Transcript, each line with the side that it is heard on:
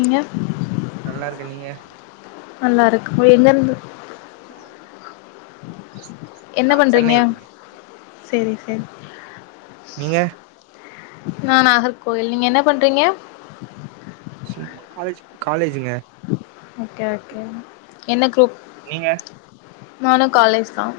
left: நீங்க
right: நல்லா இருக்க நீங்க
left: நல்லா இருக்கும் எங்க இருந்து
right: நாங்க சென்னை
left: சரி சரி
right: நீங்க
left: நா நாகர்கோயில் நீங்க என்ன பண்றீங்க
right: சும்மா காலேஜ் காலேஜுங்க
left: ஓகே ஓகே என்ன குரூப்
right: நீங்க
left: நானும் காலேஜ் தான்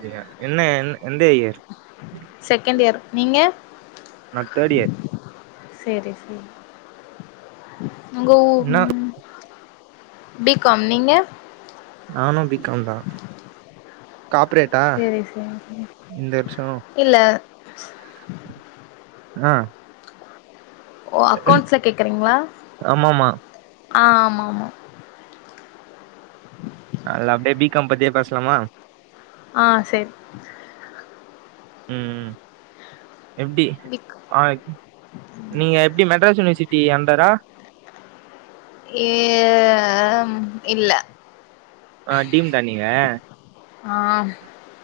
right: செரிங்க என்ன என் எந்த இயர்
left: செகண்ட் இயர் நீங்க
right: நான் தேர்ட் இயர்
left: செரி செரி உங்க ஊ
right: என்ன
left: ம் பி கம் நீங்க
right: நானும் பி காம் தான்
left: செரி செரி செரி
right: இந்த வருஷோ
left: இல்ல
right: ஆஹ்
left: ஓ அக்கௌன்ஸ்ட்ல கேக்குறீங்களா
right: ஆமாமா
left: ஆஹ ஆமாமா
right: ல்ல அப்டே பி கம் பத்தியே பேசலாமா
left: ஆ செர்
right: ம் ம் எப்டி
left: பிக்
right: ஆ நீங்க எப்டி மெட்ராஸ் யூனிவர்சிட் டி அன்டரா
left: எ ஆம் இல்ல
right: ஆ டீம் தா நீங்க
left: ஆ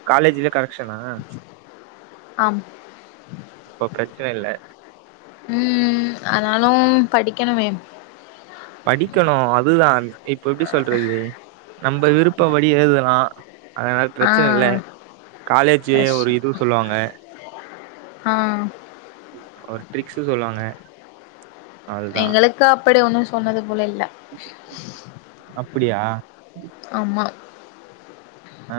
right: காலேஜில கரெக்க்ஷனா
left: ஆம்
right: அப்போ பிரச்சன இல்ல
left: ம் ஆனாலு படிக்கனுமே
right: படிக்கணு அதுதா இப்ப எப்டி சொல்றது நம்ப விருப்பப்படி எழுதலா அதனால பிரச்சன இல்ல
left: ஆ
right: காலேஜி
left: கஷ்
right: ஒரு இது சொல்வாங்க
left: ஆ
right: ஒரு ட்ரிக்ஸு சொல்வாங்க
left: எங்களுக்கு அப்டி ஒண்ணு சொன்னது போல இல்ல
right: அப்டியா
left: ஆமா
right: ஆ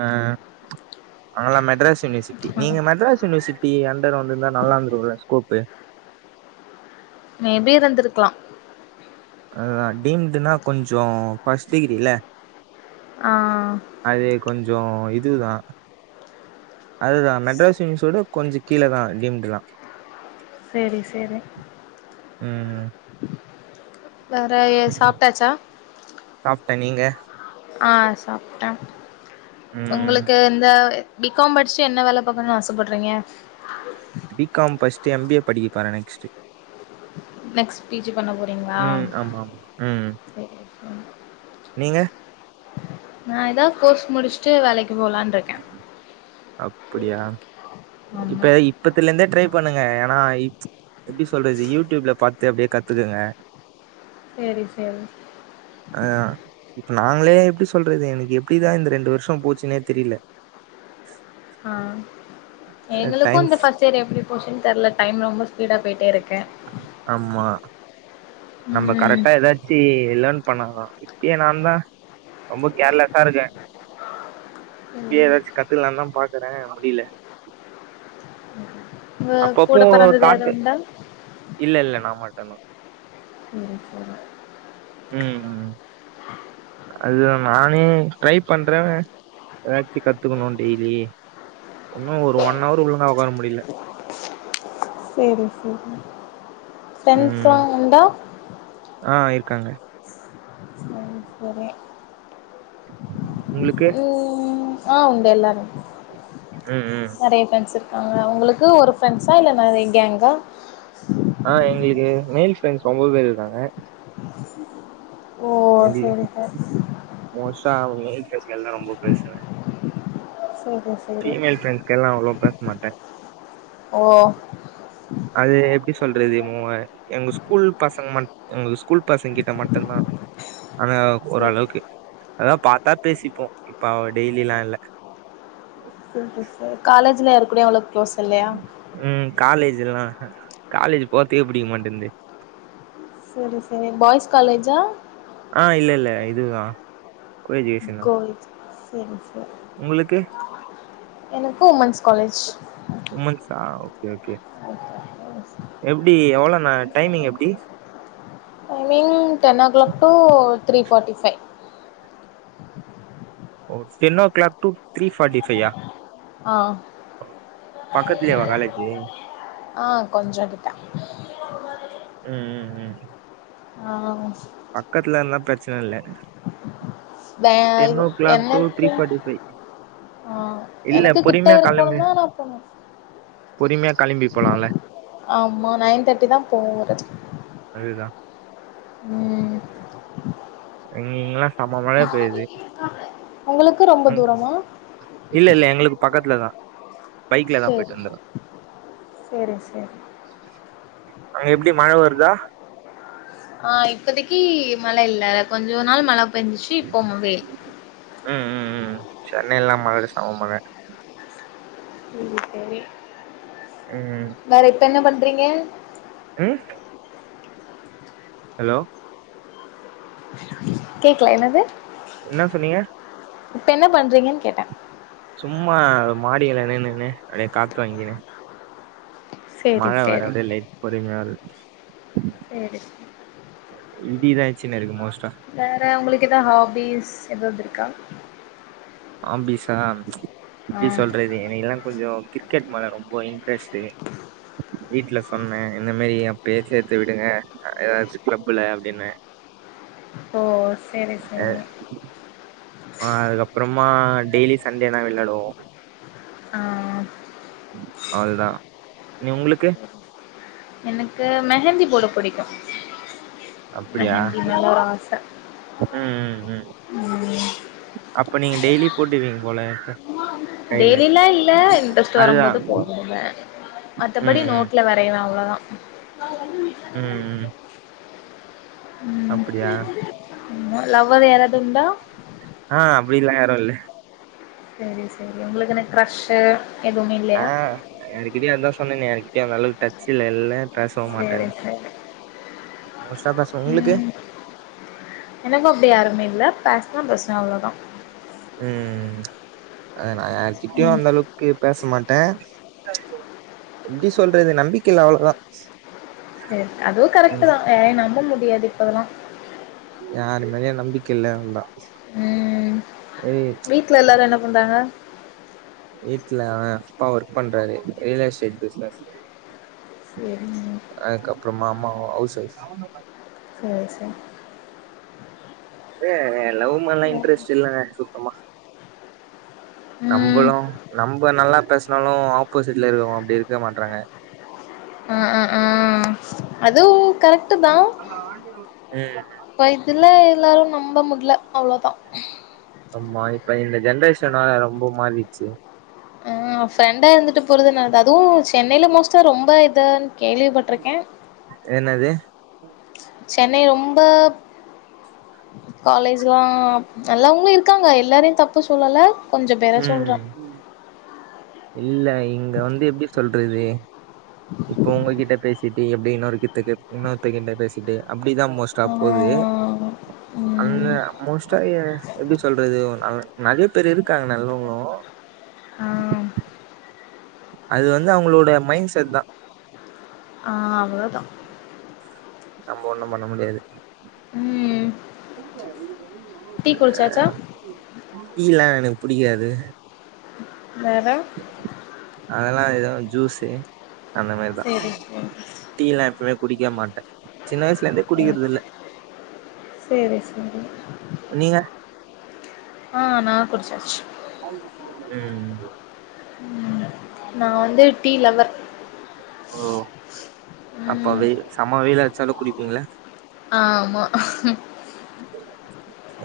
right: அவுங்கெல்லா மெட்ராஸ் யூனிவர்சிட்டி
left: ஆ
right: நீங்க மெட்ராஸ் யூனிவர்சிட்டி அண்டர் வந்துருந்தா நல்லா இருந்துருக்குல்ல ஸ்கோப்பு
left: மேபி இருந்திருக்லா
right: அதுதா டீம்டுனா கொஞ்சோ ஃபஸ் டிகிரில்ல
left: ஆ
right: சோ இதுதா அதுதா மெட்ராஸ் யுனிவர்ஸோட கொஞ்ச கீழ தா டீம்டுலா
left: செரி செரி
right: ம்
left: வேற எ சாப்ட்டாச்சா
right: சாப்ட்டே நீங்க
left: ஆ சாப்ட்டே
right: ம்
left: உங்களுக்கு எந்த பி காம் படிச்சு என்ன வேல பாக்கனுன் ஆசப்பட்றீங்க
right: து எம் பி ஏ படிக்கப்போற நெக்ஸ்ட்
left: நெக்ஸ் பீஜி பண்ண போறீங்ளா
right: ஆமா ஆமா ம்
left: செரி செரி
right: நீங்க
left: நா ஏதா கோர்ஸ் முடிச்ட்டு வேலைக்
right: அப்புடியா
left: ஆமா
right: இப்ப இப்பத்லந்தே ட்ரை பண்ணுங்க ஏனா ப்ச் எப்டி சொல்றது யூடியூப்ல பாத்து அப்டியே கத்துக்குங்க
left: செரி செரி
right: ஆ நாங்களே எப்டி சொல்றது எனக்கு எப்டிதா இந்த ரெண்டு வருஷோ போச்சுனே தெரில
left: ஆ எங்களுக்கு
right: டைம்ஸ்
left: இந்த ஃபஸ்ட் இயர் எப்டி போச்சுன் தெர்ல டைம் ரொம்ப ஸ்பீடா போயிட்டேருக்
right: ஆமா நம்ம
left: ம்
right: கரெட்டா எதாச்சி இல்லன் பண்ணாதா இப்யே நா தா ரொம்ப கேர்லெஸ்சா இருக்கே இப்யே ஏதாச் கத்துக்லான் தா பாக்குறே அப்படி இல்ல
left: உங்க கூட
right: அப்பப்போ
left: பிறந்தது யாரு
right: காட்டு
left: உண்டா
right: இல்ல இல்ல நா மட்டு தா
left: ம் செரி
right: ம் ம் அதுதா நானே ட்ரை பண்றே எதாச்சி கத்துக்கனு டெய்லி ஒன்னு ஒரு ஒன் ஹவுர் ஒழுங்கா ஒக்கார முடியில
left: செரி செரி ஃப்ரண்ட்ஸ் லா
right: ம்
left: உண்டா
right: ஆ இருக்காங்க
left: செரி செரி
right: உங்களுக்கு
left: ம் ஆ உண்டு எல்லாரு
right: ம் ம்
left: நெறைய ஃப்ரெண்ட்ஸ் இருக்காங்க ஒங்களுக்கு ஒரு ஃப்ரண்ட்ஸா இல்ல நெறைய கேங்கா
right: ஆ எங்களுக்கு மேல் ஃப்ரெண்ட்ஸ் ஒம்போது பேர் இருக்காங்க
left: ஓ செரி சரி
right: நா மேல் [unintelligible] தா ரொம்ப பேசுவே
left: சரி சரி
right: ஃபிமெல் ஃபிரண்ட்ஸ் கேல்லா அவ்ளவ பேசமாட்டே
left: ஓ
right: எப்டி சொல்றது ம் ஆ எங்க ஸ்கூல் பசங்க ம எங்க ஸ்கூல் பசங்க கிட்ட மட்டும்தா அது
left: சரி
right: ஒரளவுக்கு அதா பாத்தா பேசிப்போ இப்பா டெய்லிலா இல்ல
left: [inaudible] காலேஜ்ல இரு
right: ம் காலேஜ் எல்லா அ காலேஜ் போறத்துக்கே புடிக்க மாட்டந்தே
left: செரி செரி பாய்ஸ் காலேஜா
right: ஆ இல்ல இல்ல இதுதா
left: கோயேட்ஸ் செரி செரி
right: உங்களுக்கு
left: எனக்கு உமென்ஸ் காலேஜ்
right: உமென்ஸா ஓகே ஓகே எப்டி எவ்ள ந டைமிங் எப்டி
left: timing ten o'clock two three forty five
right: ஓ ten o'clock two three forty five yeah
left: ஆ
right: ஓ பக்கத்துலயாவா காலேஜு
left: ஆ கொஞ்சோ கிட்ட
right: ம் ம் ம்
left: ஆ [inaudible]
right: பக்கத்துல இந்தா பிரச்சன இல்ல
left: வே
right: டென் ஓ கிளாக்
left: என்ன
right: டு
left: [unintelligible]
right: த்ரீ ஃபார்ட்டி ஃபைவ்
left: ஆ
right: இல்ல
left: எனக்கு கிட்ட
right: பொறுமையா
left: இருக்கணு
right: கிளம்பி
left: தான் [unintelligible] போணு
right: பொறுமையா கிளம்பி போலாம்ல
left: ஆமா நைன் தேட்டி தா போறது
right: அதுதான்
left: ம்
right: இ இங்லா சம மழ பெய்து
left: உங்களுக்கு ரொம்ப
right: ம்
left: தூரமா
right: இல்ல இல்ல எங்குளுக்கு பக்கத்துலதா பைக்லதா
left: சேரி
right: போயிட்டு வந்துருவே
left: சேரி சேரி
right: அங்க எப்டி மழ வருதா
left: ஆ இப்பதைக்கு மழ இல்ல த கொஞ்ச நாள் மழ பெஞ்சிச்சு இப்ப வெயி
right: ம் ம் ம் சென்னைல்லா மழ சம மழ
left: செரி
right: ம்
left: வேற இப்ப என்ன பண்றீங்க
right: ம் ஹலோ
left: கேக்கல என்னது
right: என்ன சொன்னீங்க
left: இப்ப என்ன பண்றீங்கன் கேட்ட
right: சும்மா மாடில நின்னு னு அப்டியே காத்து வாங்கினு
left: சேரி
right: மழ வர
left: சேரி
right: அப்டே லைட் பொறுமையா வருது
left: சேரி [inaudible]
right: இடிதா இச்சுன்னுருக்கு மோஸ்ட்
left: வேற உங்குளுக்கு எதா ஹாபீஸ் ஏதாது ருக்கா
right: ஆம்பிஸா எப்டி
left: ஆ
right: சொல்றது என்ன எல்லா கொஞ்சோ கிரிக்கெட் மேல ரொம்போ இன்ட்ரெஸ்ட்டு வீட்ல சொன்னே இந்த மேரி அப்பயே சேத்து விடுங்க ஏதாச்சு கிளப்புல அப்டின்னு
left: ஓ செரி செரி
right: அ அதுக்கப்றமா டெய்லி சண்டேனா வெள்ளாடுவோ
left: ஆ
right: அதுதா நீ உங்களுக்கு
left: எனக்கு மெஹந்தி போட புடிக்கு
right: அப்டியா
left: மெஹந்தி மேல ஒரு ஆச
right: ம்
left: ம்
right: இப்ப நீங்க டெய்லி போடுவீங்க போல கைல
left: டெய்லிலா இல்ல இன்ட்ரெஸ்ட் வரும்
right: அதுதா
left: போது போடுவ மத்தபடி
right: ம் ம்
left: நோட்ல வரைவே அவ்ளதா
right: ம் ம்
left: ம்
right: அப்டியா
left: லவ்வர் யாராவது உண்டா
right: ப்ப இல்ல
left: சரி சரி உங்களுக்கு என்ன கிரஷூ
right: ஆ யார்கிட்டயு அதா சொன்னேனே யார்கிட்டயு அந்தளவு டச் இல்ல எல்லா பேசவு
left: சரி
right: மாட்டேனு
left: சரி ம் எனக்கு அப்டி யாருமே இல்ல பேசுனா பேசுவ அவ்ளோதா
right: ம் அத நா யார்க்கிட்டயு
left: ம்
right: அந்தளவுக்கு பேச மாட்டே எப்டி சொல்றது நம்பிக்கை இல்ல அவ்ளோதா
left: சரி அதுவு கரெக்ட்
right: ம்
left: தா யாரையும் நம்ப முடியாது இப்பல்லா
right: யாருமேலயு நம்பிக்க இல்ல அவ்ளோதா
left: ம் ம் வீட்ல எல்லாரு என்ன பண்றாங்க
right: வீட்ல அப்பா ஒர்க் பண்றாரு ரியல் எஸ்டேட் பிஸ்நஸ்
left: சரிங்க
right: அதுக்கப்பறமா அம்மா ஹவுஸ் ஒயிஃப்
left: சரி சரி
right: அ லவ் மேலலா இன்ட்ரெஸ்ட் இல்லங்க சுத்தமா
left: ம்
right: நம்பளு நம்ம நல்லா பேசுனாலு ஆப்போசிட்ல இருக்கவங்க அப்டி இருக்க மாட்றாங்க
left: ம் ம் ஆ அது கரெக்ட் தா
right: ம்
left: இ இதுல எல்லாரு நம்ப முடில அவ்ளோதா
right: ஆமா இப்ப இந்த ஜென்ரேஷனால ரொம்ப மாறிச்சு
left: அ ஃப்ரெண்டா இருந்துட்டு போறதுனாலதா அதுவு சென்னைல மோஸ்ட்டா ரொம்ப இதன் கேள்விப்பட்ருக்கே
right: ம்
left: சென்னை ரொம்ப காலேஜ்லா நல்லவங்களு இரு இருக்காங்க எல்லாரையும் தப்பு சொல்லல கொஞ்சம் பேற சொல்ற
right: ம் இல்ல இங்க வந்து எப்டி சொல்றது இப்ப உங்ககிட்ட பேசிட்டு எப்படி இன்னொரு கிட்ட இன்னொருத்த கிட்ட பேசிட்டு அப்படிதா மோஸ்டா
left: ஆ
right: போகுது அந்த
left: ம்
right: மோஸ்டா எப்புடி சொல்றது நறைய பேர் இருக் இருக்காங்க நல்லவங்களு
left: ஆ
right: அது வந்து அவங்களோட மைண்ட் செட் தான்
left: ஆ அவ்ளோதா
right: நம்ம ஒண்ணும் பண்ண முடியாது
left: ம் டீ குடிச்சாச்சா
right: டி லா எனக்கு புடிக்காது
left: வேற
right: அதெல்லா எதுவும் ஜூஸு அந்த மாரிதான்
left: சேரி சேரி
right: டீய எல்லா எப்பவுமே குடிக்க மாட்டே சின்ன வயசுல இருந்தே குடிக்கறத
left: ம்
right: இல்ல
left: சேரி சேரி
right: நீங்க
left: ஆ ந குடிச்சாச்சு
right: ம் ம்
left: நான் வந்து டீ லவ்வர்
right: ஓ அப்ப வெய் செம வெயில் அடிச்சாலு குடிப்பீங்கள
left: ஆமா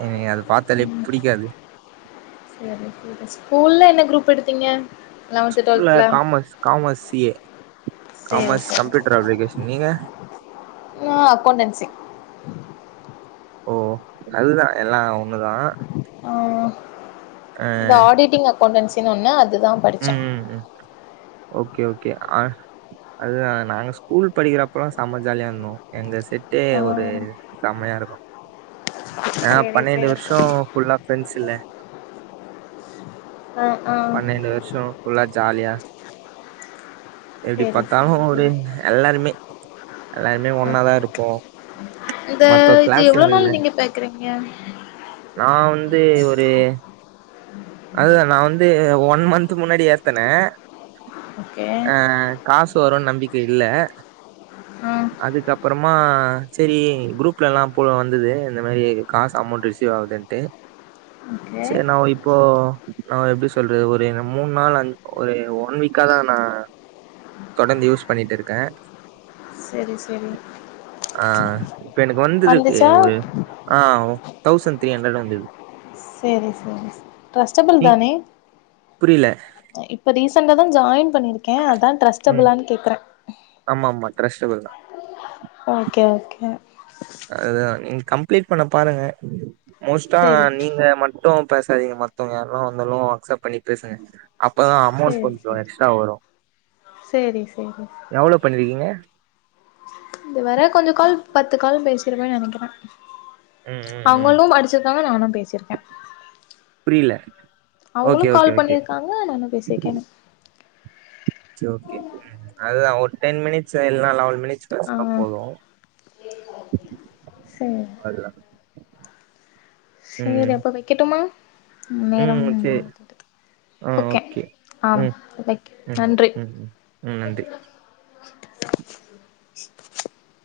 right: என்கு அத பார்த்தாலே புடிக்காது
left: சேரி ஸ்கூல்ல என்ன குரூப் எடுத்தீங்க லெவன்த்து
right: ஸ்கூல்ல
left: டுவெல்த்துல
right: காமர்ஸ் காமர்ஸ் சிஏ
left: சேரி
right: காமர்ஸ்
left: சேரி
right: கம்ப்யூட்டர் அப்ளிகேஷன் நீங்க
left: நா அக்கௌண்டன்சி
right: ஓ அதுதான் எல்லாம் ஒண்ணுதான்
left: ஆ இந்த ஆடிட்டிங் அக்கௌன்ண்டன்சினு ஒன்னு அதுதான் படிச்சே
right: ம் ம் ம் ஓகே ஓகே அ அதுதான் நாங்க ஸ்கூல் படிக்கிறப்பல்லா செம்ம ஜாலியா இருந்தோம் எங்க செட்டே
left: ஆ
right: ஒரு செமயா இருக்கும் ஏனா
left: சேரி
right: பன்னிரெண்டு
left: சேரி
right: வருஷம் ஃபுல்லா ஃப்ரெண்ட்ஸ் இல்ல
left: ஆ ஆ
right: பன்னண்டு வருஷம் ஃபுல்லா ஜாலியா எப்படி
left: சேரி சேரி
right: பார்த்தாலும் ஒரு எல்லாருமே எல்லாருமே ஒன்னாதான் இருப்போம்
left: இத இது எவ்வலோ நாள் நீங்க பாக்குறீங்க
right: நா வந்து ஒரு அதுதான் நான் வந்து ஒன் மந்த்த் முன்னாடி ஏத்தனே
left: ஓகே
right: ஆ காசு வரும்ன்னு நம்பிக்க இல்ல
left: ஆ
right: அதுக்கப்புறமா சரி குரூப்ல எல்லாம் போ வந்தது இந்த மாரி காசு அமௌண்ட் ரிசீவ் ஆவூதுன்ட்டு
left: ஓகே
right: இப்போ நான் எப்புடி சொல்றது ஒரு மூணு நாள் ஒரு ஒன் வீக்கா தான் நான் தொடர்ந்து யூஸ் பண்ணிட்டு இருக்க
left: சரி சரி
right: ஆ இப்ப எனக்கு வந்திருக்கு ஒரு ஆ தௌசண்ட் த்ரீ ஹண்ட்ரட் வந்திருக்கு
left: சரி டிரஸ்ட்டபுல் தானே
right: புரியல
left: இப்ப ரிசெண்ட்டா தான் ஜாயின் பண்ணிருக்கேன் அதான்
right: ம்
left: டிரஸ்டபுளான்னுே கேக்குறே
right: ஆமா ஆமா ட்ரஸ்ட்டபுள் தா
left: ஓகே ஓகே
right: அ நீங்க கம்ப்ளீட் பண்ண பாருங்க மோஸ்டா
left: சேரி
right: நீங்க மட் டும் பேசாதீங்க மத்தவங்க யாருன்னா வந்தாலும் அக்சப்ட் பண்ணி பேசுங்க அப்பதான் அமௌண்ட்
left: சேரி சேரி
right: கொஞ்சம் எக்ஸ்ட்ரா வரும்
left: சேரி சேரி
right: எவ்வளவு பண்ணிருக்கீங்க
left: இது வற கொஞ்சம் கால் பத்து கால் பேசிருப்பன்னு நினைக்கிறே
right: ம் ம் ம்
left: அவங்களும் அடிச்சிருக்காங்க நானும் பேசிருக்கே
right: புரியல
left: அவங்களும்
right: ஓகே ஓகே
left: கால்
right: ஓகே
left: பண்ணியிருக்காங்க நானும் பேசியிருக்கேன்
right: இட்ஸ் ஓகே அதான் ஒரு டென் மினிட்ஸ் இல்ல லவன் மினிட்ஸ்
left: ஆ
right: பேசின போதும் அது தான்
left: செரி அப்ப வைக்கட்டுமா நேரம்
right: ம் சரி
left: ஓகே ஆம்
right: ம் ம் ம்
left: நன்றி
right: ம் ம் நன்றி
left: [inaudible]